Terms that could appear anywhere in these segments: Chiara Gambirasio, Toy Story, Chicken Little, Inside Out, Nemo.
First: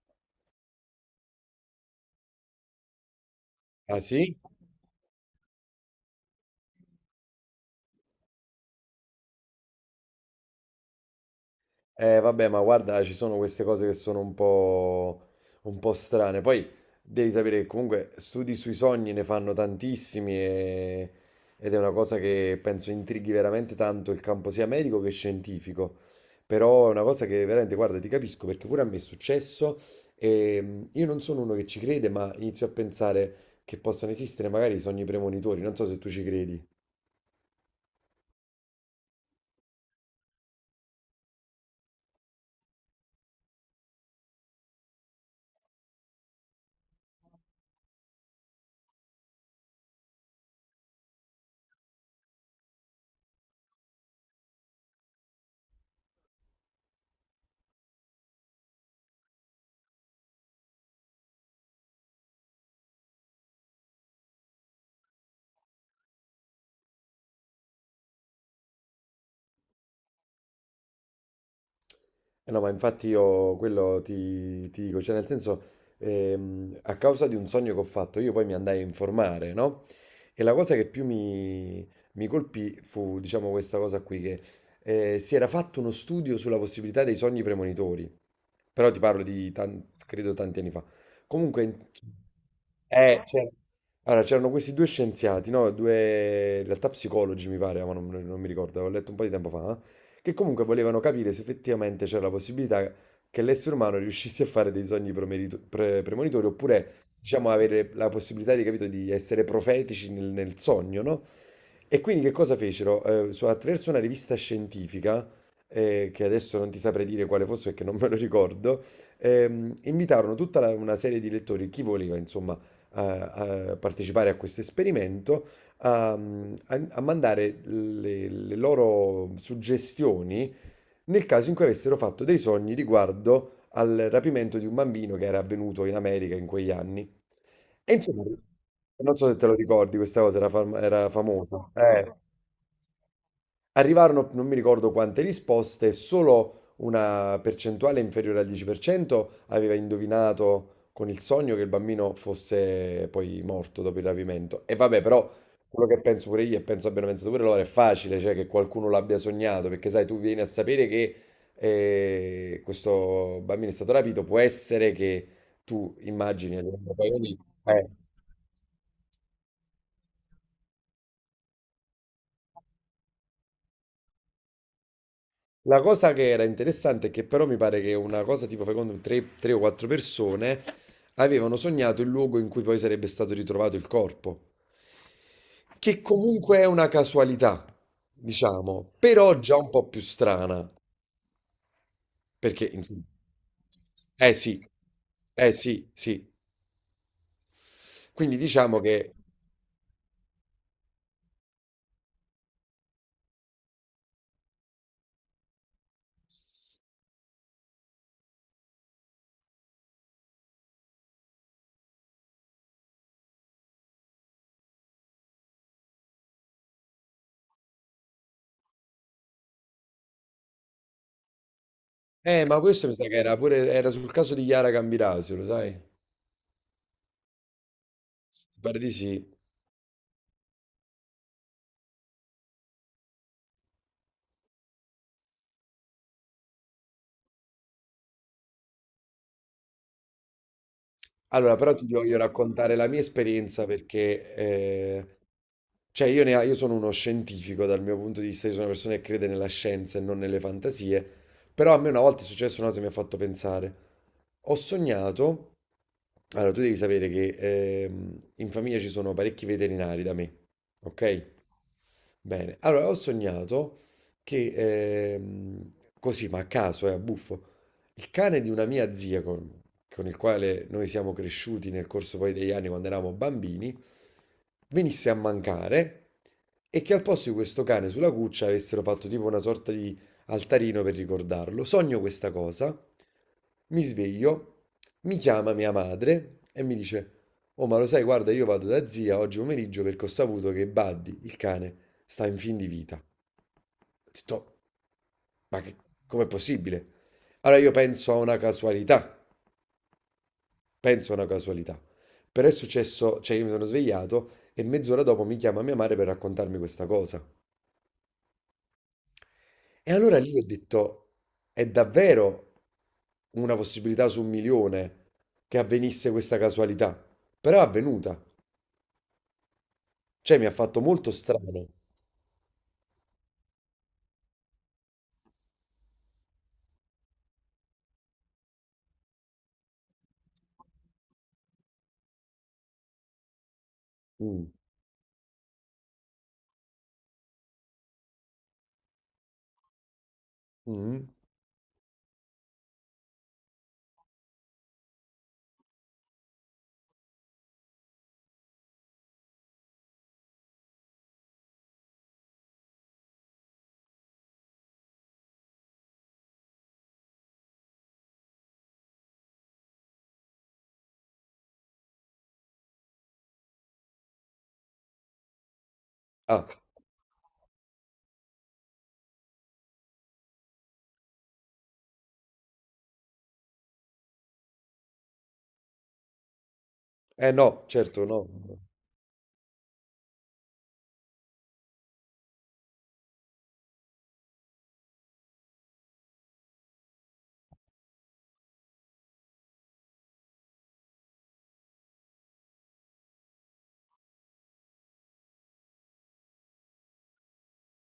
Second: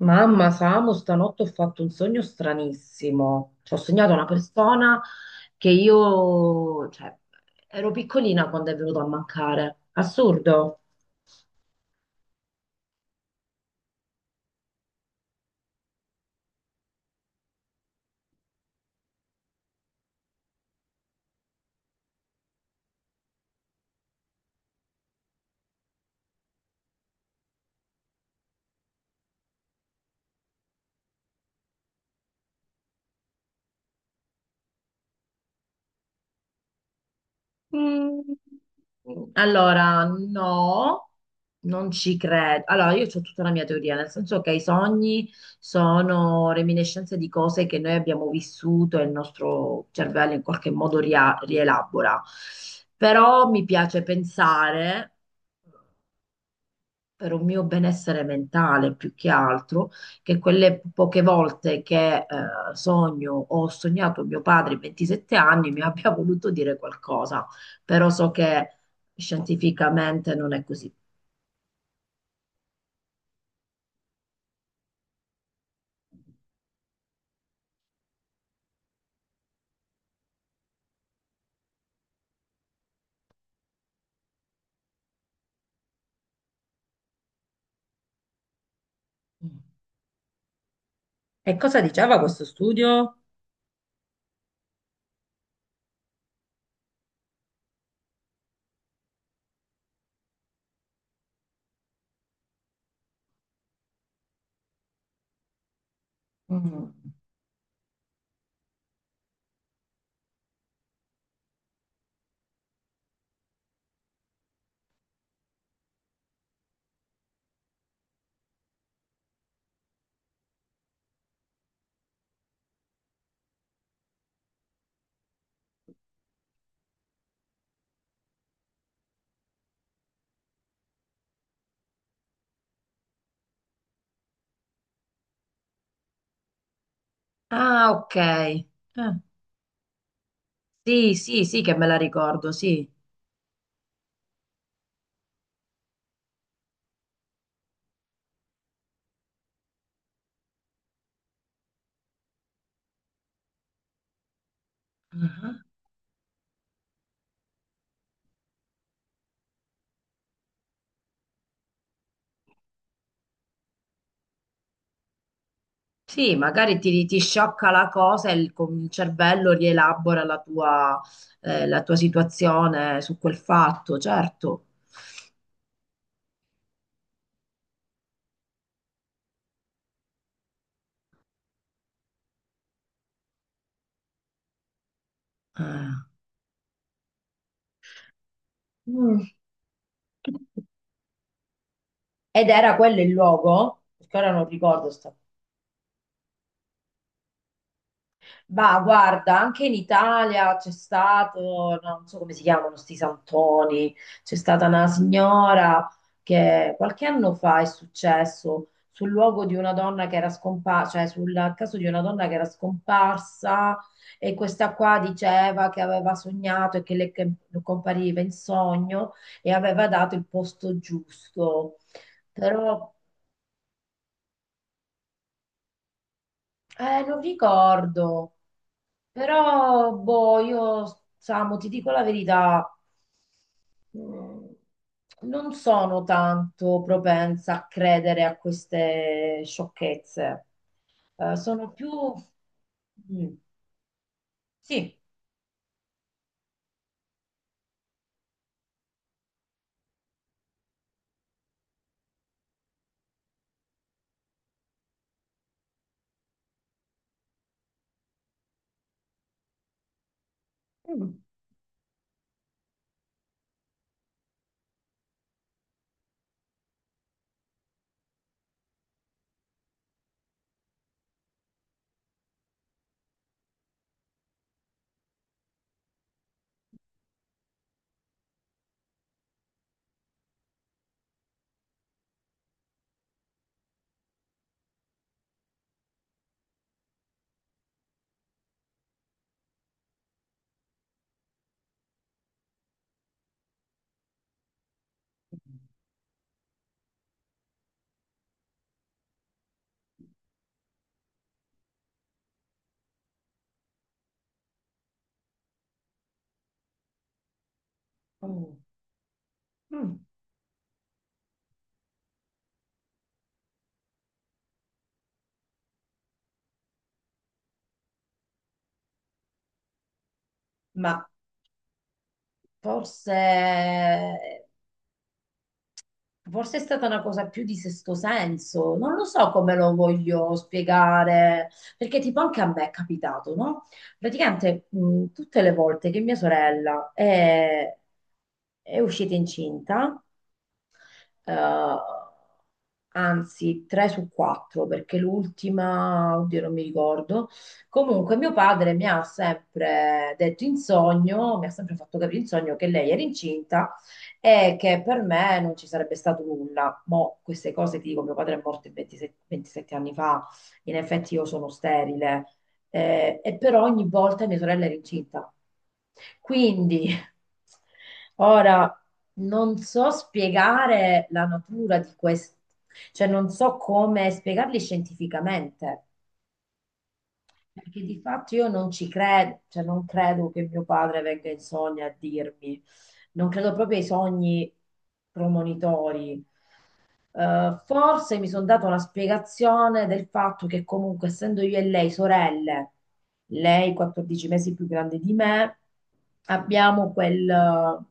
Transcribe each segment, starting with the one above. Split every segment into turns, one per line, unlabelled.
Mamma, Samu, stanotte ho fatto un sogno stranissimo. Cioè, ho
Ah,
sognato una
sì?
persona che io, cioè, ero piccolina quando è venuto a mancare. Assurdo.
Eh vabbè, ma guarda, ci sono queste cose che sono un po' strane. Poi devi sapere che comunque studi sui sogni ne fanno tantissimi ed è una cosa che penso intrighi veramente tanto il campo sia medico che scientifico. Però è una cosa che veramente, guarda, ti capisco perché pure a me è successo e io non sono uno che ci crede, ma inizio a pensare che possano esistere magari i sogni premonitori. Non so se tu ci credi.
Allora, no, non ci credo. Allora, io ho tutta la mia teoria, nel senso che i sogni sono reminiscenze di cose che noi abbiamo vissuto e il nostro cervello in qualche modo rielabora. Però mi piace pensare per un mio benessere mentale più che altro, che quelle poche volte che sogno o ho sognato mio padre a 27 anni mi abbia voluto dire qualcosa, però so che scientificamente non è così.
Eh no, ma infatti io quello ti dico, cioè nel senso, a causa di un sogno che ho fatto, io poi mi andai a informare, no? E la cosa che più mi colpì fu, diciamo, questa cosa qui, che si era fatto uno studio sulla possibilità dei sogni premonitori, però ti parlo
Mm.
di, credo, tanti anni fa.
E cosa
Comunque,
diceva questo studio?
c'era allora, c'erano questi due scienziati, no? Due, in realtà psicologi mi pare, ma non mi ricordo, avevo letto un po' di tempo fa, che comunque volevano capire se effettivamente c'era la possibilità che l'essere umano riuscisse a fare dei sogni premonitori,
Mm.
oppure, diciamo, avere la possibilità di, capito, di essere profetici nel, nel sogno, no? E quindi che cosa fecero? Attraverso una rivista scientifica, che adesso non ti saprei dire quale fosse perché non me lo ricordo, invitarono una serie di lettori, chi voleva, insomma a, a partecipare a questo esperimento, a, a, a- mandare le loro suggestioni nel caso in cui avessero fatto dei sogni riguardo al rapimento di un bambino che era avvenuto in America in quegli anni.
Ah,
E
ok.
insomma, non so se te lo ricordi, questa cosa era, era
Sì, sì, sì,
famosa.
che me la ricordo, sì.
Arrivarono, non mi ricordo quante risposte, solo una percentuale inferiore al 10% aveva indovinato con il sogno che il bambino fosse poi morto dopo il rapimento. E vabbè, però quello che penso pure io e penso abbiano pensato pure loro è facile, cioè che qualcuno l'abbia sognato, perché sai, tu vieni a sapere che questo bambino è stato rapito, può essere che tu
Sì,
immagini.
magari ti sciocca la
Eh.
cosa e con il cervello rielabora la tua situazione su quel fatto, certo.
La cosa che era interessante è che però mi pare che una cosa tipo, fai conto, tre o quattro persone avevano sognato il luogo in cui poi sarebbe stato ritrovato il corpo,
Eh.
che comunque è una casualità, diciamo,
Mm.
però già un po' più strana,
Ed
perché
era quello
insomma,
il luogo, perché ora
eh
non
sì,
ricordo sta.
sì. Quindi
Ma
diciamo che,
guarda, anche in Italia c'è stato, no, non so come si chiamano sti santoni, c'è stata una signora che qualche anno fa è successo sul luogo di una donna che era scomparsa, cioè sul caso di una donna che era scomparsa e questa qua diceva che aveva sognato e che le che compariva in sogno e aveva dato il posto giusto.
ma questo
Però
mi sa che era pure, era sul caso di Chiara Gambirasio, lo sai? Mi
non ricordo.
Pare di sì.
Però, boh, io, Samu, ti dico la verità, mm, non sono tanto propensa a credere a queste sciocchezze.
Allora,
Sono
però ti
più...
voglio raccontare la mia
Mm,
esperienza perché,
sì,
cioè, io sono uno scientifico dal mio punto di vista, io sono una persona che crede nella scienza e non nelle fantasie, però a me una volta è successo una cosa che mi ha fatto pensare. Ho sognato, allora tu devi sapere che in famiglia ci sono parecchi veterinari da me, ok? Bene, allora ho sognato che, così ma a caso, è a buffo, il cane di una mia zia con il quale noi siamo cresciuti nel corso poi degli anni quando eravamo bambini, venisse a mancare e che al posto di questo cane sulla cuccia avessero fatto tipo una sorta di altarino per ricordarlo. Sogno questa cosa, mi sveglio, mi chiama mia madre e mi dice. Oh, ma lo sai, guarda, io vado da zia oggi pomeriggio perché ho saputo che Buddy, il cane, sta in fin di vita. Ho detto, ma che, com'è possibile? Allora io penso a una casualità, penso a una casualità. Però è successo, cioè io mi sono svegliato e mezz'ora dopo mi chiama mia madre per raccontarmi questa cosa.
mm,
E
mm,
allora lì ho detto, è davvero una possibilità su un milione che avvenisse questa casualità. Però è avvenuta. Cioè mi ha fatto
ma
molto strano.
forse... Forse è stata una cosa più di sesto senso, non lo so come lo voglio spiegare, perché tipo anche a me è capitato, no?
Mm,
Praticamente tutte le volte che mia sorella è uscita incinta,
mm.
eh, anzi, tre su quattro, perché l'ultima, oddio, non mi ricordo. Comunque, mio padre mi ha sempre detto in sogno, mi ha sempre fatto capire in sogno che lei era incinta e che per me non ci sarebbe stato nulla. Mo' queste cose ti dico, mio padre è morto 27 anni fa, in effetti io sono sterile, e però ogni volta mia sorella era incinta.
Ah,
Quindi, ora non so spiegare la natura di questo, cioè non so come spiegarli scientificamente,
eh no,
perché di
certo no.
fatto io non ci credo, cioè non credo che mio padre venga in sogno a dirmi, non credo proprio ai sogni premonitori. Forse mi sono dato la spiegazione del fatto che comunque essendo io e lei sorelle, lei 14 mesi più grande di me, abbiamo quel,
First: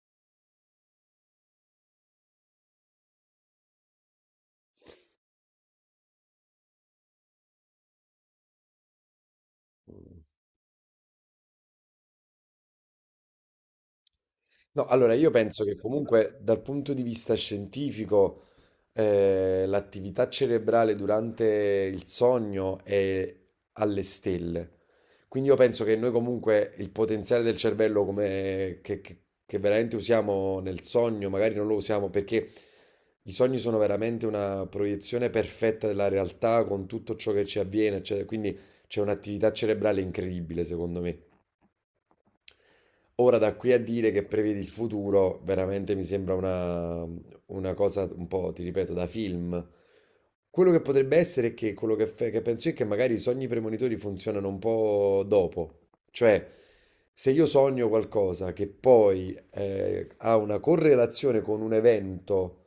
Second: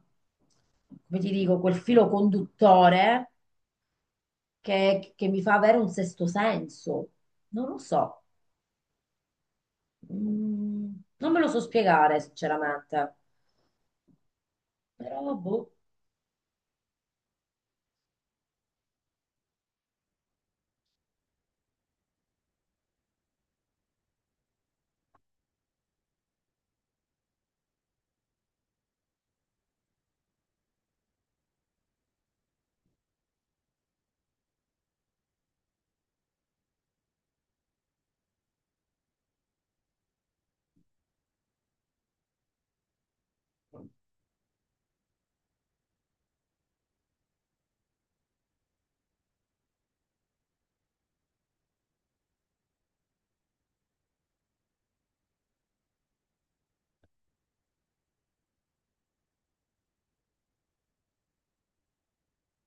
come ti dico, quel filo conduttore che mi fa avere un sesto senso. Non lo so, mm, non me lo so spiegare sinceramente,
No, allora io
però
penso
boh.
che comunque dal punto di vista scientifico l'attività cerebrale durante il sogno è alle stelle. Quindi io penso che noi comunque il potenziale del cervello come, che veramente usiamo nel sogno, magari non lo usiamo perché i sogni sono veramente una proiezione perfetta della realtà con tutto ciò che ci avviene, eccetera. Quindi c'è un'attività cerebrale incredibile secondo me. Ora da qui a dire che prevedi il futuro, veramente mi sembra una cosa un po', ti ripeto, da film. Quello che potrebbe essere è che quello che penso io è che magari i sogni premonitori funzionano un po' dopo. Cioè, se io sogno qualcosa che poi ha una correlazione con un evento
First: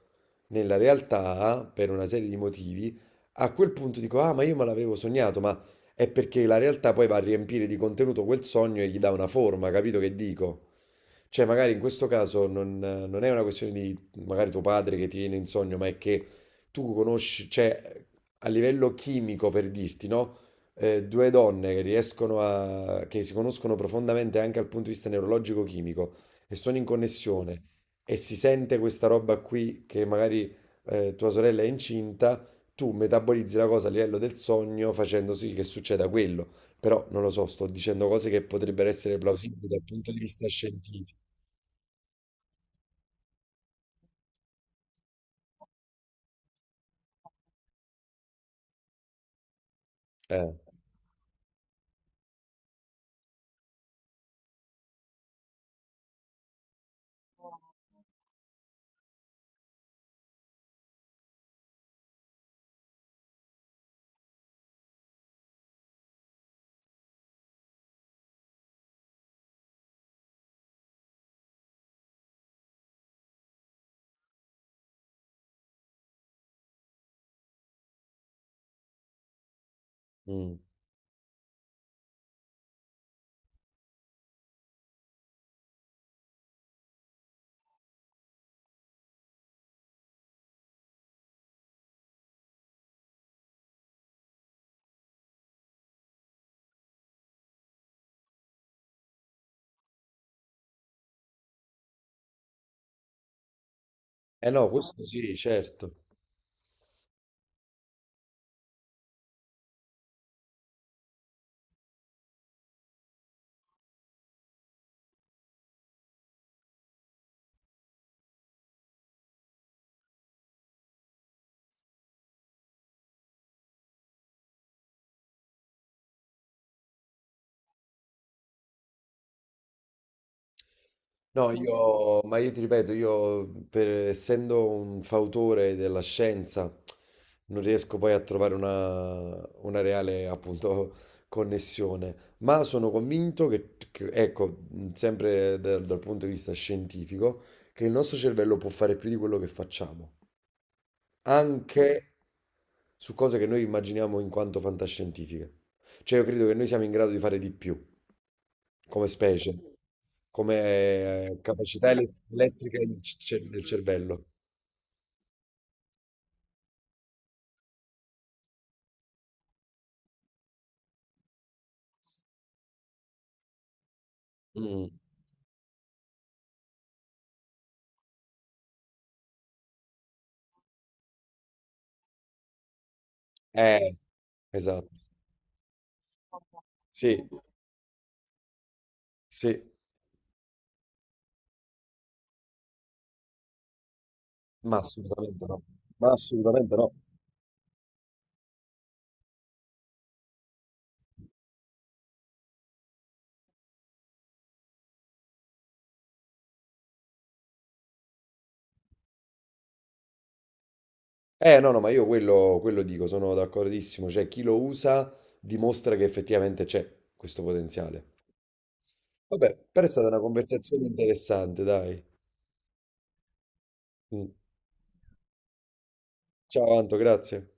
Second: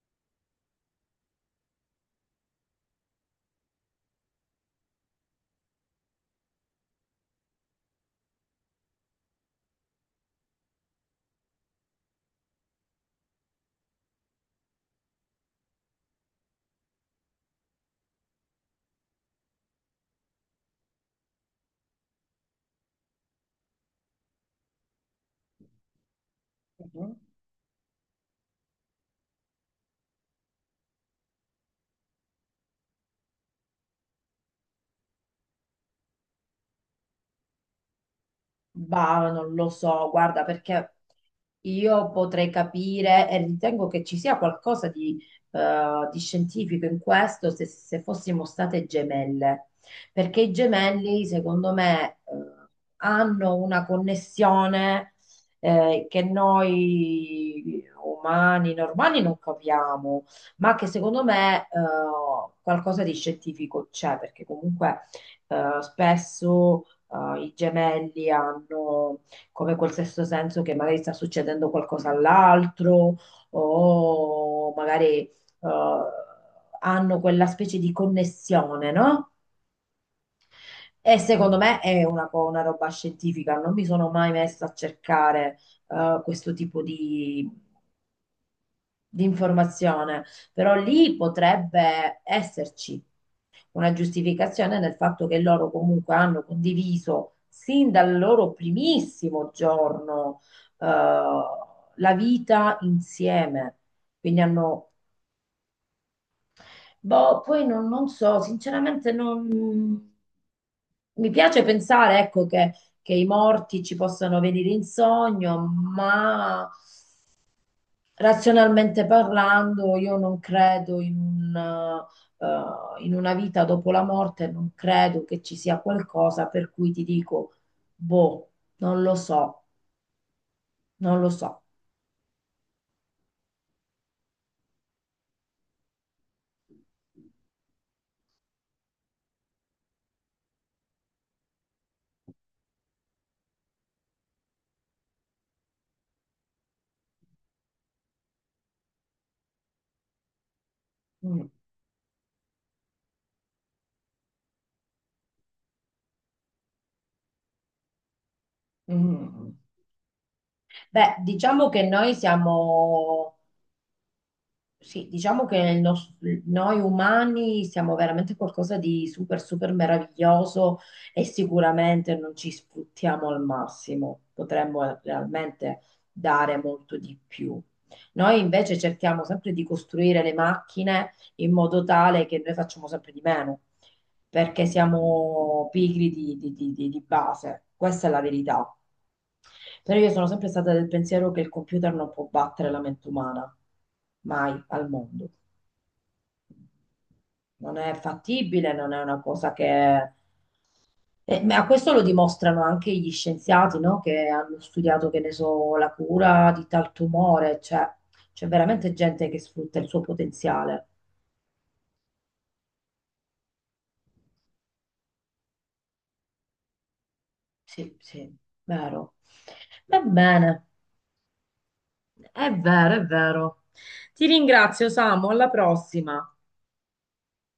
nella realtà, per una serie di motivi, a quel punto dico, ah, ma io me l'avevo sognato, ma è perché la realtà poi va a riempire di contenuto quel sogno e gli dà una forma, capito che dico? Cioè, magari in questo caso non è una questione di magari tuo padre che ti viene in sogno, ma è che tu conosci, cioè, a livello chimico per dirti, no? Due donne che riescono a, che si conoscono profondamente anche dal punto di vista neurologico-chimico e sono in
Mhm.
connessione e si sente questa roba qui che magari tua sorella è incinta, tu metabolizzi la cosa a livello del sogno facendo sì che succeda quello. Però non lo so, sto dicendo cose che potrebbero essere
Bah, non lo
plausibili dal
so,
punto di
guarda,
vista
perché
scientifico.
io potrei capire e ritengo che ci sia qualcosa di scientifico in questo se fossimo state gemelle, perché i
Eh,
gemelli, secondo me, hanno una connessione, che noi umani normali non capiamo, ma che secondo me, qualcosa di scientifico c'è, perché comunque, spesso i gemelli hanno come quel sesto senso che magari sta succedendo qualcosa all'altro o magari hanno quella specie di connessione, no?
mm.
E secondo me è una roba scientifica, non mi sono mai messa a cercare questo tipo di informazione, però lì potrebbe esserci una giustificazione nel fatto che loro comunque hanno condiviso sin dal loro primissimo giorno eh, la vita insieme. Quindi
Eh no,
hanno,
questo sì, certo.
boh, poi non so, sinceramente non... Mi piace pensare, ecco, che i morti ci possano venire in sogno, ma razionalmente parlando, io non credo in un, in una vita dopo la morte, non credo che ci sia qualcosa per cui ti dico, boh, non lo so, non lo
No,
so.
io ti ripeto, io essendo un fautore della scienza, non riesco poi a trovare una reale, appunto, connessione. Ma sono convinto ecco, sempre dal, dal punto di vista scientifico, che il nostro cervello può fare più di quello che facciamo,
Mm,
anche su cose che noi immaginiamo in quanto fantascientifiche. Cioè, io credo che noi siamo in grado di fare di più.
mm.
Come
Mm, mm.
specie, come
Beh, diciamo che
capacità
noi
elettrica del
siamo...
del cervello.
Sì, diciamo che noi umani siamo veramente qualcosa di super, super meraviglioso e sicuramente non ci sfruttiamo al massimo,
Mm.
potremmo realmente dare molto di più. Noi invece cerchiamo sempre di costruire le macchine in modo tale che noi facciamo sempre di meno,
Eh,
perché
esatto.
siamo pigri di
Sì,
base, questa è la verità.
sì,
Però io sono sempre stata del pensiero che il computer non può battere la mente umana, mai
ma
al mondo
assolutamente no. Ma assolutamente no.
non è fattibile, non è una cosa che... Eh, ma questo lo dimostrano anche gli scienziati, no? Che hanno studiato, che ne so, la cura di tal tumore, cioè c'è veramente gente che sfrutta il suo potenziale.
No, no, ma io quello dico, sono d'accordissimo. Cioè, chi lo usa dimostra che effettivamente c'è questo
Sì,
potenziale.
sì, vero.
Vabbè, però è
Va
stata una
bene,
conversazione interessante, dai.
è vero, è vero. Ti
Mm.
ringrazio, Samu, alla prossima.
Ciao, Anto, grazie.